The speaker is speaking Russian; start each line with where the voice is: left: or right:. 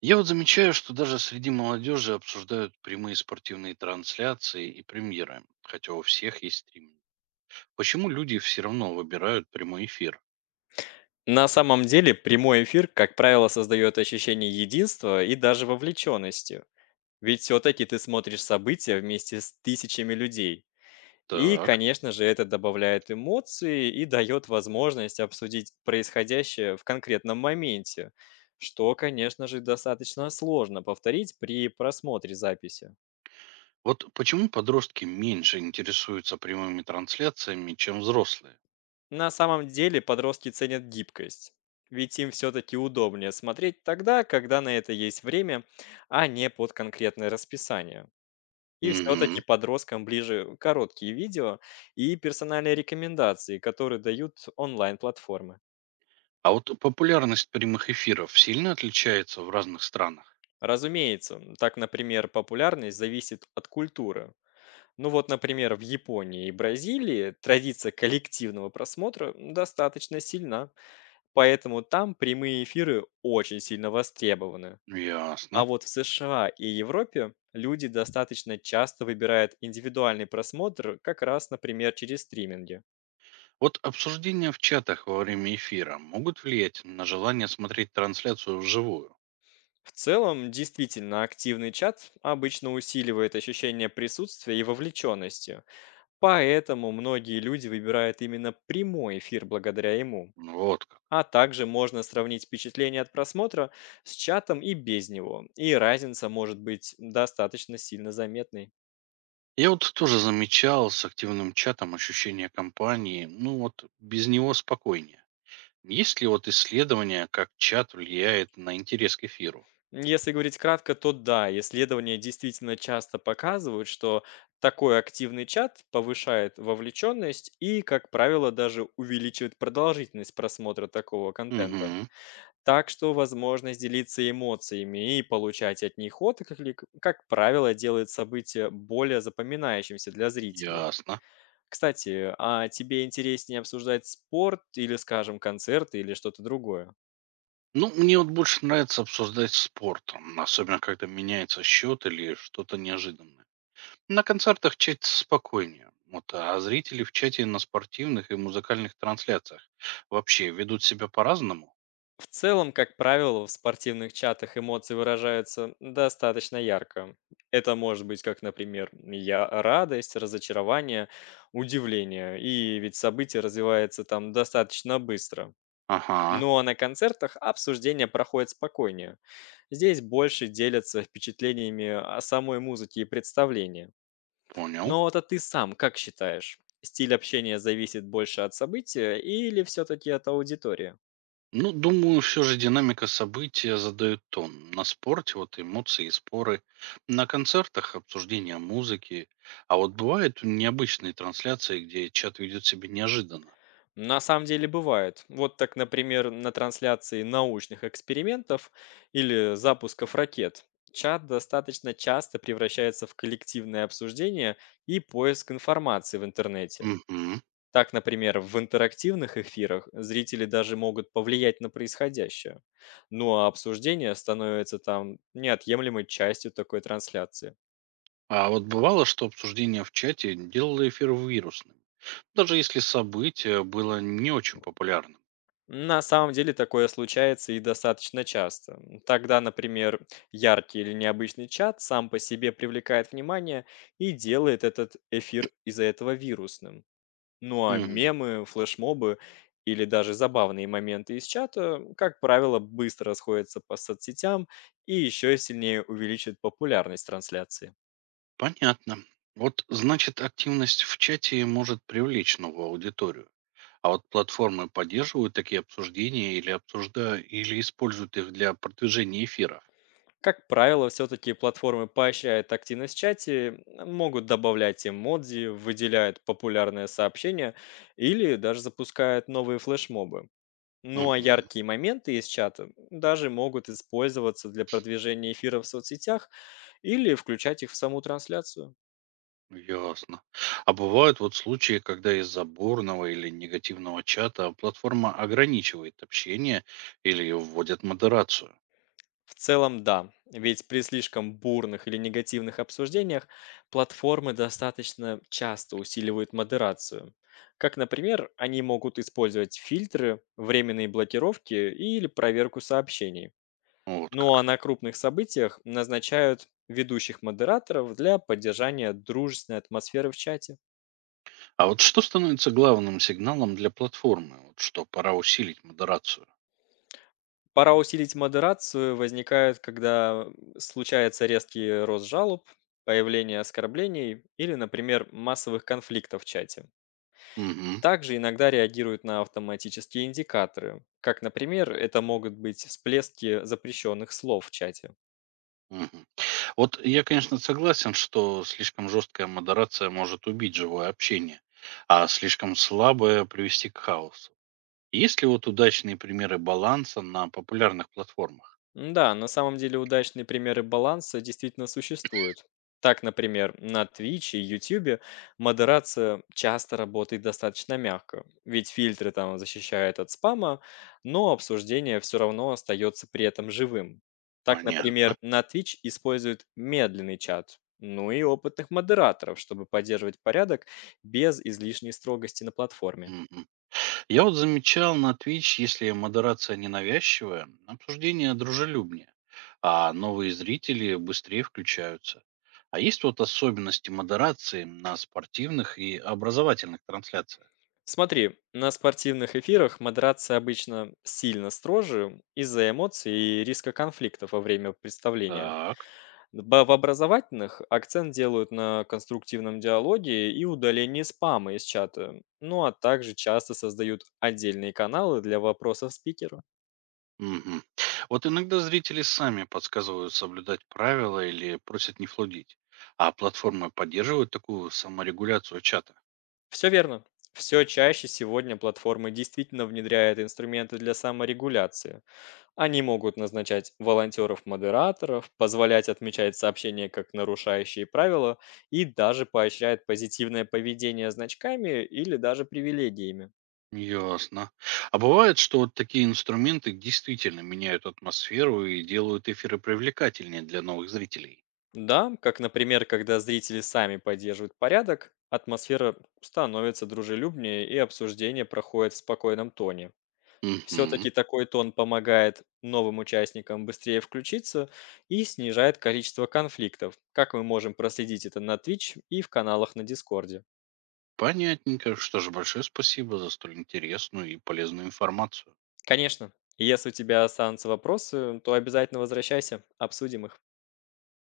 right: Я вот замечаю, что даже среди молодежи обсуждают прямые спортивные трансляции и премьеры, хотя у всех есть стриминг. Почему люди все равно выбирают прямой эфир?
left: На самом деле прямой эфир, как правило, создает ощущение единства и даже вовлеченности. Ведь все-таки ты смотришь события вместе с тысячами людей. И,
right: Так,
left: конечно же, это добавляет эмоции и дает возможность обсудить происходящее в конкретном моменте, что, конечно же, достаточно сложно повторить при просмотре записи.
right: вот почему подростки меньше интересуются прямыми трансляциями, чем взрослые?
left: На самом деле подростки ценят гибкость, ведь им все-таки удобнее смотреть тогда, когда на это есть время, а не под конкретное расписание. И
right: Угу.
left: все-таки подросткам ближе короткие видео и персональные рекомендации, которые дают онлайн-платформы.
right: А вот популярность прямых эфиров сильно отличается в разных странах?
left: Разумеется, так, например, популярность зависит от культуры. Ну вот, например, в Японии и Бразилии традиция коллективного просмотра достаточно сильна, поэтому там прямые эфиры очень сильно востребованы. А
right: Ясно.
left: вот в США и Европе люди достаточно часто выбирают индивидуальный просмотр, как раз, например, через стриминги.
right: Вот обсуждения в чатах во время эфира могут влиять на желание смотреть трансляцию вживую?
left: В целом, действительно, активный чат обычно усиливает ощущение присутствия и вовлеченности. Поэтому многие люди выбирают именно прямой эфир благодаря ему.
right: Вот как.
left: А также можно сравнить впечатление от просмотра с чатом и без него. И разница может быть достаточно сильно заметной.
right: Я вот тоже замечал с активным чатом ощущение компании, ну вот без него спокойнее. Есть ли вот исследования, как чат влияет на интерес к эфиру?
left: Если говорить кратко, то да, исследования действительно часто показывают, что такой активный чат повышает вовлеченность и, как правило, даже увеличивает продолжительность просмотра такого контента.
right: Угу,
left: Так что возможность делиться эмоциями и получать от них отклик, как правило, делает событие более запоминающимся для зрителей.
right: ясно.
left: Кстати, а тебе интереснее обсуждать спорт или, скажем, концерты или что-то другое?
right: Ну, мне вот больше нравится обсуждать спорт, особенно когда меняется счет или что-то неожиданное. На концертах чат спокойнее. Вот, а зрители в чате на спортивных и музыкальных трансляциях вообще ведут себя по-разному?
left: В целом, как правило, в спортивных чатах эмоции выражаются достаточно ярко. Это может быть как, например, я радость, разочарование, удивление. И ведь событие развивается там достаточно быстро.
right: Ага,
left: Ну а на концертах обсуждение проходит спокойнее. Здесь больше делятся впечатлениями о самой музыке и представлении.
right: понял.
left: Но вот а ты сам как считаешь? Стиль общения зависит больше от события или все-таки от аудитории?
right: Ну, думаю, все же динамика события задает тон. На спорте вот эмоции и споры, на концертах обсуждение музыки. А вот бывают необычные трансляции, где чат ведет себя неожиданно.
left: На самом деле бывает. Вот так, например, на трансляции научных экспериментов или запусков ракет чат достаточно часто превращается в коллективное обсуждение и поиск информации в интернете.
right: Мгм.
left: Так, например, в интерактивных эфирах зрители даже могут повлиять на происходящее. Ну а обсуждение становится там неотъемлемой частью такой трансляции.
right: А вот бывало, что обсуждение в чате делало эфир вирусным, даже если событие было не очень популярным.
left: На самом деле такое случается и достаточно часто. Тогда, например, яркий или необычный чат сам по себе привлекает внимание и делает этот эфир из-за этого вирусным. Ну а
right: Мгм.
left: мемы, флешмобы или даже забавные моменты из чата, как правило, быстро расходятся по соцсетям и еще сильнее увеличивают популярность трансляции.
right: Понятно. Вот, значит, активность в чате может привлечь новую аудиторию. А вот платформы поддерживают такие обсуждения или обсуждают, или используют их для продвижения эфиров?
left: Как правило, все-таки платформы поощряют активность в чате, могут добавлять эмодзи, выделяют популярные сообщения или даже запускают новые флешмобы. Ну а
right: Мгм,
left: яркие моменты из чата даже могут использоваться для продвижения эфира в соцсетях или включать их в саму трансляцию.
right: ясно. А бывают вот случаи, когда из-за бурного или негативного чата платформа ограничивает общение или вводит модерацию.
left: В целом, да. Ведь при слишком бурных или негативных обсуждениях платформы достаточно часто усиливают модерацию. Как, например, они могут использовать фильтры, временные блокировки или проверку сообщений.
right: Вот
left: Ну а
right: как.
left: на крупных событиях назначают ведущих модераторов для поддержания дружественной атмосферы в чате.
right: А вот что становится главным сигналом для платформы, вот что пора усилить модерацию?
left: Пора усилить модерацию возникает, когда случается резкий рост жалоб, появление оскорблений или, например, массовых конфликтов в чате.
right: Мгм,
left: Также иногда реагируют на автоматические индикаторы, как, например, это могут быть всплески запрещенных слов в чате.
right: мгм. Вот я, конечно, согласен, что слишком жесткая модерация может убить живое общение, а слишком слабое привести к хаосу. Есть ли вот удачные примеры баланса на популярных платформах?
left: Да, на самом деле удачные примеры баланса действительно существуют. Так, например, на Twitch и YouTube модерация часто работает достаточно мягко, ведь фильтры там защищают от спама, но обсуждение все равно остается при этом живым. Так,
right: Понятно.
left: например, на Twitch используют медленный чат, ну и опытных модераторов, чтобы поддерживать порядок без излишней строгости на платформе.
right: Мгм. Я вот замечал на Twitch, если модерация ненавязчивая, обсуждение дружелюбнее, а новые зрители быстрее включаются. А есть вот особенности модерации на спортивных и образовательных трансляциях?
left: Смотри, на спортивных эфирах модерация обычно сильно строже из-за эмоций и риска конфликтов во время представления.
right: Так.
left: В образовательных акцент делают на конструктивном диалоге и удалении спама из чата, ну а также часто создают отдельные каналы для вопросов спикера.
right: Мгм. Вот иногда зрители сами подсказывают соблюдать правила или просят не флудить. А платформы поддерживают такую саморегуляцию чата.
left: Все верно. Все чаще сегодня платформы действительно внедряют инструменты для саморегуляции. Они могут назначать волонтеров-модераторов, позволять отмечать сообщения как нарушающие правила и даже поощряют позитивное поведение значками или даже привилегиями.
right: Ясно. А бывает, что вот такие инструменты действительно меняют атмосферу и делают эфиры привлекательнее для новых зрителей.
left: Да, как, например, когда зрители сами поддерживают порядок, атмосфера становится дружелюбнее и обсуждение проходит в спокойном тоне.
right: Мгм.
left: Все-таки такой тон помогает новым участникам быстрее включиться и снижает количество конфликтов, как мы можем проследить это на Twitch и в каналах на Дискорде.
right: Понятненько. Что же, большое спасибо за столь интересную и полезную информацию.
left: Конечно. Если у тебя останутся вопросы, то обязательно возвращайся, обсудим их.